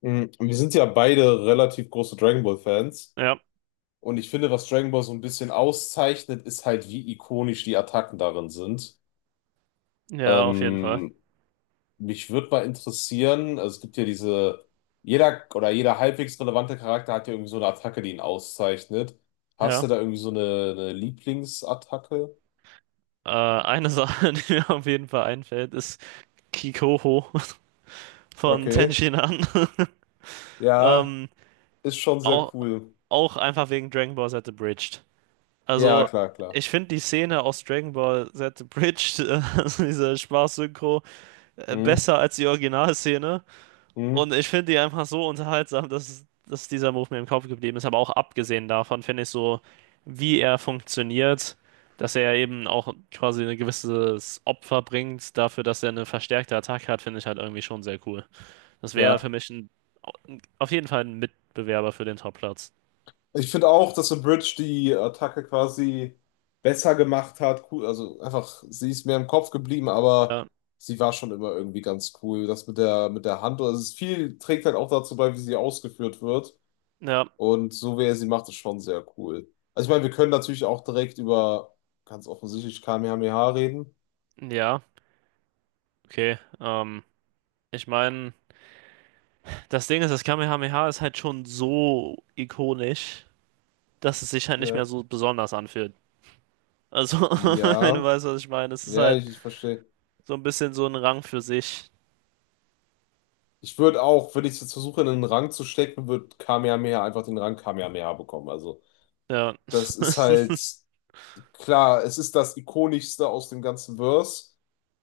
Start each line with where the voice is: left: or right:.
left: Mhm. Und wir sind ja beide relativ große Dragon Ball Fans.
right: Ja,
left: Und ich finde, was Dragon Ball so ein bisschen auszeichnet, ist halt, wie ikonisch die Attacken darin sind.
right: ja, auf jeden Fall.
left: Ähm, mich würde mal interessieren, also es gibt ja diese, jeder oder jeder halbwegs relevante Charakter hat ja irgendwie so eine Attacke, die ihn auszeichnet. Hast
right: Ja.
left: du da irgendwie so eine Lieblingsattacke?
right: Eine Sache, die mir auf jeden Fall einfällt, ist Kikoho von
left: Okay.
right: Tenshinhan.
left: Ja,
right: Ähm,
left: ist schon sehr
right: auch,
left: cool.
right: auch einfach wegen Dragon Ball Z Abridged.
left: Ja,
right: Also,
left: klar, klar.
right: ich finde die Szene aus Dragon Ball Z Abridged, also diese Spaß-Synchro,
left: Mhm.
right: besser als die Originalszene.
left: Mhm.
right: Und ich finde die einfach so unterhaltsam, dass dieser Move mir im Kopf geblieben ist. Aber auch abgesehen davon finde ich so, wie er funktioniert, dass er eben auch quasi ein gewisses Opfer bringt dafür, dass er eine verstärkte Attacke hat, finde ich halt irgendwie schon sehr cool. Das wäre für
left: Ja.
right: mich ein, auf jeden Fall ein Mitbewerber für den Topplatz.
left: Ich finde auch, dass The Bridge die Attacke quasi besser gemacht hat. Cool, also einfach, sie ist mir im Kopf geblieben, aber
right: Ja,
left: sie war schon immer irgendwie ganz cool. Das mit der Hand, also es ist viel trägt halt auch dazu bei, wie sie ausgeführt wird.
right: ja,
left: Und so wie er sie macht, ist schon sehr cool. Also ich meine, wir können natürlich auch direkt über ganz offensichtlich Kamehameha reden.
right: ja, okay. Ich meine, das Ding ist, das Kamehameha ist halt schon so ikonisch, dass es sich halt nicht mehr
left: Ja.
right: so besonders anfühlt. Also, wenn du
left: Ja,
right: weißt, was ich meine, es ist
left: ja,
right: halt
left: ich verstehe.
right: so ein bisschen so ein Rang für sich.
left: Ich würde auch, wenn ich es jetzt versuche, in einen Rang zu stecken, wird Kamehameha einfach den Rang Kamehameha bekommen. Also,
right: Ja.
left: das ist halt. Klar, es ist das ikonischste aus dem ganzen Verse.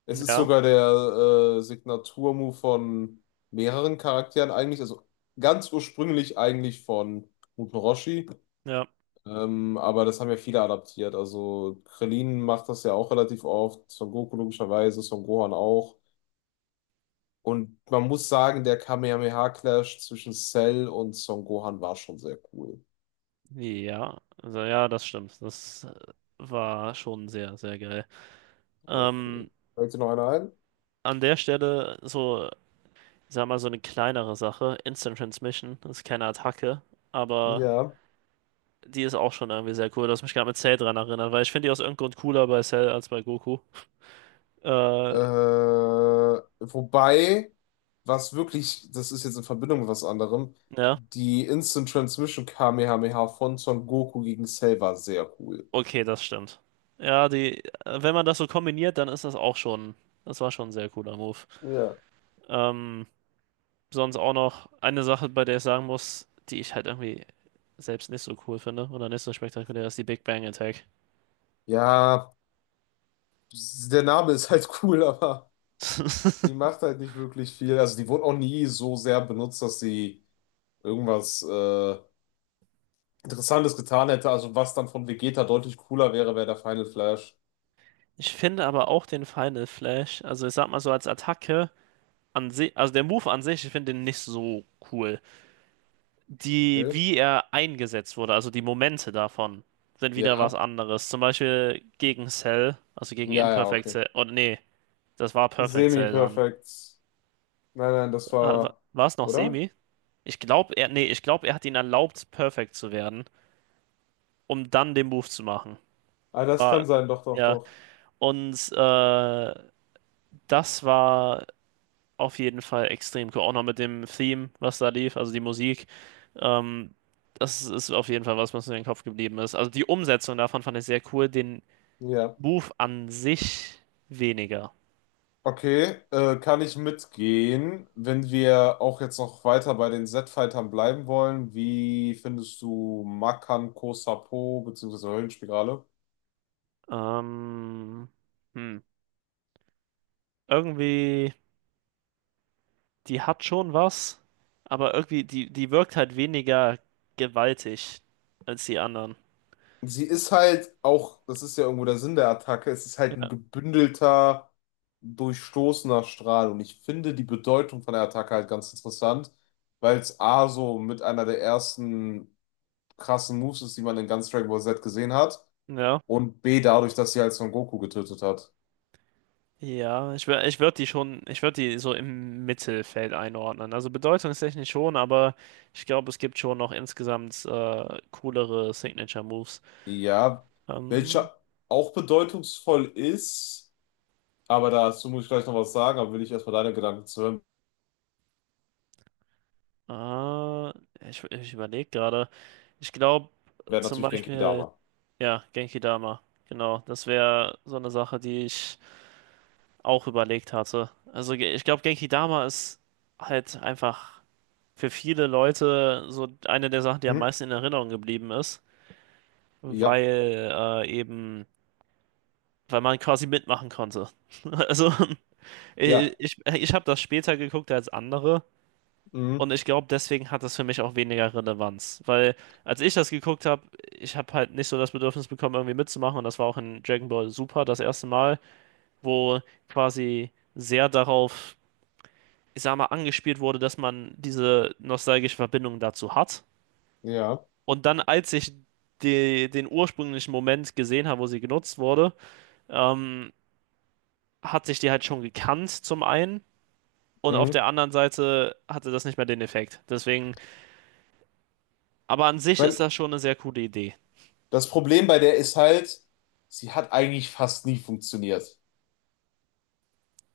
left: Es ist
right: Ja,
left: sogar der Signaturmove von mehreren Charakteren eigentlich, also ganz ursprünglich eigentlich von Muten Roshi,
right: ja,
left: aber das haben ja viele adaptiert. Also Krillin macht das ja auch relativ oft, Son Goku logischerweise, Son Gohan auch. Und man muss sagen, der Kamehameha-Clash zwischen Cell und Son Gohan war schon sehr cool.
right: ja. Also, ja, das stimmt. Das war schon sehr, sehr geil.
left: Okay.
right: Ähm,
left: Fällt dir noch einer ein?
right: an der Stelle so, sag mal, so eine kleinere Sache. Instant Transmission, das ist keine Attacke, aber
left: Ja.
right: die ist auch schon irgendwie sehr cool. Du hast mich gerade mit Cell dran erinnert, weil ich finde die aus irgendeinem Grund cooler bei Cell als bei Goku. Äh,
left: Wobei, was wirklich, das ist jetzt in Verbindung mit was anderem,
right: ja.
left: die Instant Transmission Kamehameha von Son Goku gegen Cell war sehr cool.
right: Okay, das stimmt. Ja, wenn man das so kombiniert, dann ist das auch schon, das war schon ein sehr cooler Move.
left: Ja.
right: Ähm, Sonst auch noch eine Sache, bei der ich sagen muss, die ich halt irgendwie selbst nicht so cool finde oder nicht so spektakulär, ist die Big Bang Attack.
left: Ja, der Name ist halt cool, aber die macht halt nicht wirklich viel. Also die wurde auch nie so sehr benutzt, dass sie irgendwas Interessantes getan hätte. Also was dann von Vegeta deutlich cooler wäre, wäre der Final Flash.
right: Ich finde aber auch den Final Flash, also ich sag mal so als Attacke an sich, also der Move an sich, ich finde den nicht so cool. Die,
left: Okay.
right: wie er eingesetzt wurde, also die Momente davon, sind wieder was
left: Ja,
right: anderes. Zum Beispiel gegen Cell, also gegen
left: ja, ja,
right: Imperfect
left: okay.
right: Cell, oder nee. Das war Perfect Cell dann.
left: Semi-perfekt. Nein, nein, das war,
right: War es noch
left: oder?
right: Semi? Ich glaube, ich glaube, er hat ihn erlaubt, perfekt zu werden, um dann den Move zu machen.
left: Ah, das kann
right: War,
left: sein, doch, doch,
right: ja,
left: doch.
right: und das war auf jeden Fall extrem cool. Auch noch mit dem Theme, was da lief, also die Musik. Ähm, Das ist auf jeden Fall was, was mir in den Kopf geblieben ist. Also die Umsetzung davon fand ich sehr cool, den
left: Ja.
right: Move an sich weniger.
left: Okay, kann ich mitgehen, wenn wir auch jetzt noch weiter bei den Z-Fightern bleiben wollen. Wie findest du Makan Kosapo beziehungsweise Höllenspirale?
right: Ähm, hm. Irgendwie. Die hat schon was, aber irgendwie, die wirkt halt weniger gewaltig als die anderen.
left: Sie ist halt auch, das ist ja irgendwo der Sinn der Attacke, es ist halt ein
right: Ja.
left: gebündelter, durchstoßener Strahl. Und ich finde die Bedeutung von der Attacke halt ganz interessant, weil es A so mit einer der ersten krassen Moves ist, die man in ganz Dragon Ball Z gesehen hat.
right: Ja,
left: Und B, dadurch, dass sie halt Son Goku getötet hat.
right: ja, ich würde die schon, ich würde die so im Mittelfeld einordnen. Also bedeutungstechnisch schon, aber ich glaube, es gibt schon noch insgesamt coolere Signature Moves.
left: Ja,
right: Ähm,
left: welcher auch bedeutungsvoll ist, aber dazu muss ich gleich noch was sagen, aber will ich erstmal deine Gedanken zu hören,
right: äh, ich überlege gerade. Ich glaube
left: wäre
right: zum
left: natürlich Genki
right: Beispiel,
left: Dama.
right: ja, Genki Dama. Genau, das wäre so eine Sache, die ich auch überlegt hatte. Ich glaube, Genkidama ist halt einfach für viele Leute so eine der Sachen, die am
left: Hm?
right: meisten in Erinnerung geblieben ist,
left: Ja,
right: weil weil man quasi mitmachen konnte. Also ich,
left: ja,
right: ich, ich habe das später geguckt als andere
left: mhm.
right: und ich glaube, deswegen hat das für mich auch weniger Relevanz, weil als ich das geguckt habe, ich habe halt nicht so das Bedürfnis bekommen, irgendwie mitzumachen, und das war auch in Dragon Ball Super das erste Mal, wo quasi sehr darauf ich sag mal, angespielt wurde, dass man diese nostalgische Verbindung dazu hat.
left: Ja.
right: Und dann, als ich den ursprünglichen Moment gesehen habe, wo sie genutzt wurde, ähm, hat sich die halt schon gekannt, zum einen. Und auf
left: Mhm.
right: der
left: Ich
right: anderen Seite hatte das nicht mehr den Effekt. Deswegen, aber an sich
left: mein,
right: ist das schon eine sehr coole Idee.
left: das Problem bei der ist halt, sie hat eigentlich fast nie funktioniert.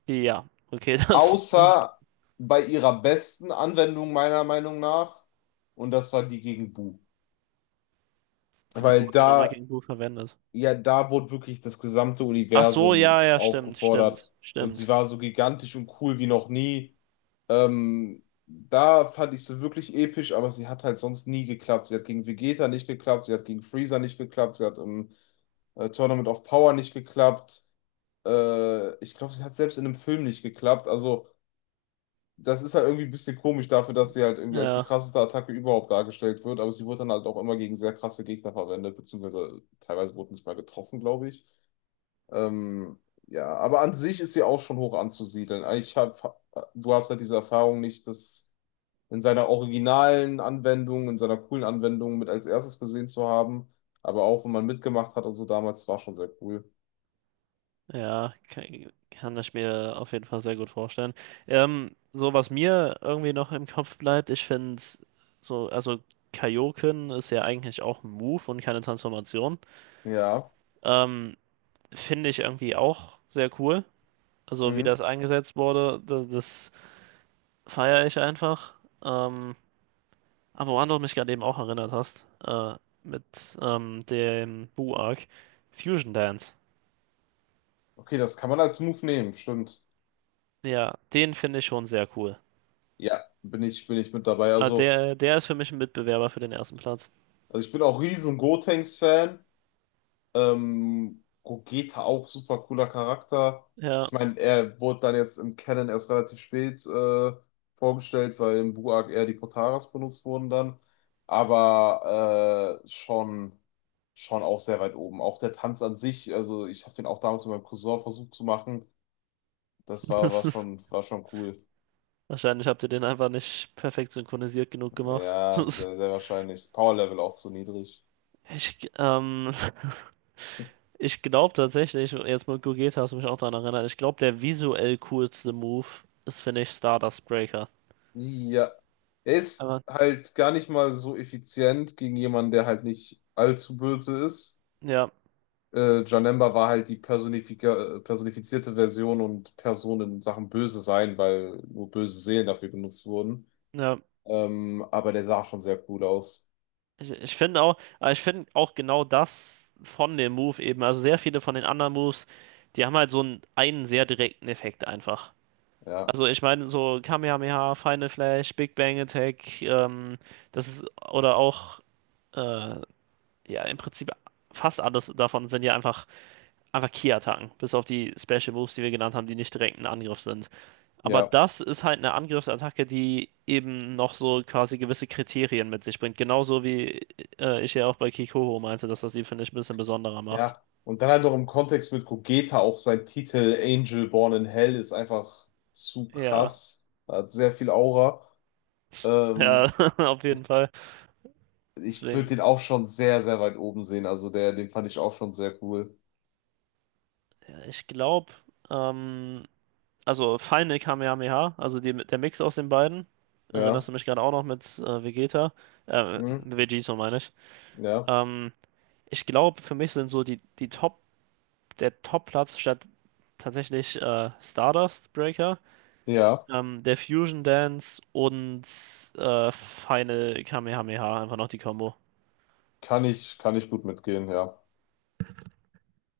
right: Ja, okay, das.
left: Außer bei ihrer besten Anwendung meiner Meinung nach, und das war die gegen Bu.
right: Wie
left: Weil
right: wurde die nochmal
left: da
right: gegen Blue verwendet?
left: ja, da wurde wirklich das gesamte
right: Ach so, ja,
left: Universum
right: ja, stimmt,
left: aufgefordert
right: stimmt,
left: und sie
right: stimmt.
left: war so gigantisch und cool wie noch nie. Da fand ich sie wirklich episch, aber sie hat halt sonst nie geklappt. Sie hat gegen Vegeta nicht geklappt, sie hat gegen Freezer nicht geklappt, sie hat im Tournament of Power nicht geklappt. Ich glaube, sie hat selbst in einem Film nicht geklappt. Also, das ist halt irgendwie ein bisschen komisch dafür, dass sie halt irgendwie als die
right: Ja.
left: krasseste Attacke überhaupt dargestellt wird, aber sie wurde dann halt auch immer gegen sehr krasse Gegner verwendet, beziehungsweise teilweise wurde nicht mal getroffen, glaube ich. Ähm, ja, aber an sich ist sie auch schon hoch anzusiedeln. Ich hab, du hast halt diese Erfahrung nicht, das in seiner originalen Anwendung, in seiner coolen Anwendung mit als erstes gesehen zu haben. Aber auch wenn man mitgemacht hat, also damals war schon sehr cool.
right: Ja, kann, kann ich mir auf jeden Fall sehr gut vorstellen. So was mir irgendwie noch im Kopf bleibt, ich finde so, also Kaioken ist ja eigentlich auch ein Move und keine Transformation.
left: Ja.
right: Ähm, Finde ich irgendwie auch sehr cool. Also wie
left: Mhm.
right: das eingesetzt wurde, das, das feiere ich einfach. Ähm, aber woran du mich gerade eben auch erinnert hast, mit dem Buu-Arc, Fusion Dance.
left: Okay, das kann man als Move nehmen, stimmt.
right: Ja, den finde ich schon sehr cool.
left: Ja, bin ich mit dabei.
right: Ah, der, der ist für mich ein Mitbewerber für den ersten Platz.
left: Also ich bin auch riesen Gotenks-Fan. Gogeta auch super cooler Charakter.
right: Ja.
left: Ich meine, er wurde dann jetzt im Canon erst relativ spät vorgestellt, weil im Blue Arc eher die Potaras benutzt wurden dann. Aber schon auch sehr weit oben. Auch der Tanz an sich, also ich habe den auch damals mit meinem Cousin versucht zu machen. Das war, war schon, war schon cool.
right: Wahrscheinlich habt ihr den einfach nicht perfekt synchronisiert genug gemacht.
left: Ja, sehr, sehr wahrscheinlich. Power Level auch zu niedrig.
right: Ich, ähm, Ich glaube tatsächlich, jetzt mit Gogeta hast du mich auch daran erinnert, ich glaube, der visuell coolste Move ist, finde ich, Stardust Breaker.
left: Ja, er ist
right: Aber
left: halt gar nicht mal so effizient gegen jemanden, der halt nicht allzu böse ist.
right: ja,
left: Janemba war halt die personifizierte Version und Person in Sachen Böse sein, weil nur böse Seelen dafür genutzt wurden.
right: ja.
left: Aber der sah schon sehr cool aus.
right: Ich finde auch, aber ich finde auch genau das von dem Move eben, also sehr viele von den anderen Moves, die haben halt so einen sehr direkten Effekt einfach.
left: Ja,
right: Also ich meine, so Kamehameha, Final Flash, Big Bang Attack, das ist, oder auch, äh, ja, im Prinzip fast alles davon sind ja einfach Ki-Attacken, bis auf die Special Moves, die wir genannt haben, die nicht direkt ein Angriff sind. Aber
left: ja,
right: das ist halt eine Angriffsattacke, die eben noch so quasi gewisse Kriterien mit sich bringt. Genauso wie ich ja auch bei Kikoho meinte, dass das sie, finde ich, ein bisschen besonderer macht.
left: ja. Und dann halt noch im Kontext mit Gogeta auch sein Titel Angel Born in Hell ist einfach zu
right: Ja,
left: krass. Er hat sehr viel Aura.
right: ja,
left: Ähm,
right: auf jeden Fall.
left: Ich würde den
right: Deswegen,
left: auch schon sehr, sehr weit oben sehen. Also der, den fand ich auch schon sehr cool.
right: ja, ich glaube, ähm, Also Final Kamehameha, also die, der Mix aus den beiden. Erinnerst du
left: Ja,
right: mich gerade auch noch mit Vegeta?
left: mhm.
right: Vegito meine ich.
left: Ja.
right: Ähm, Ich glaube, für mich sind so die Top, der Top-Platz statt tatsächlich Stardust Breaker,
left: Ja,
right: der Fusion Dance und Final Kamehameha, einfach noch die Combo.
left: kann ich gut mitgehen, ja.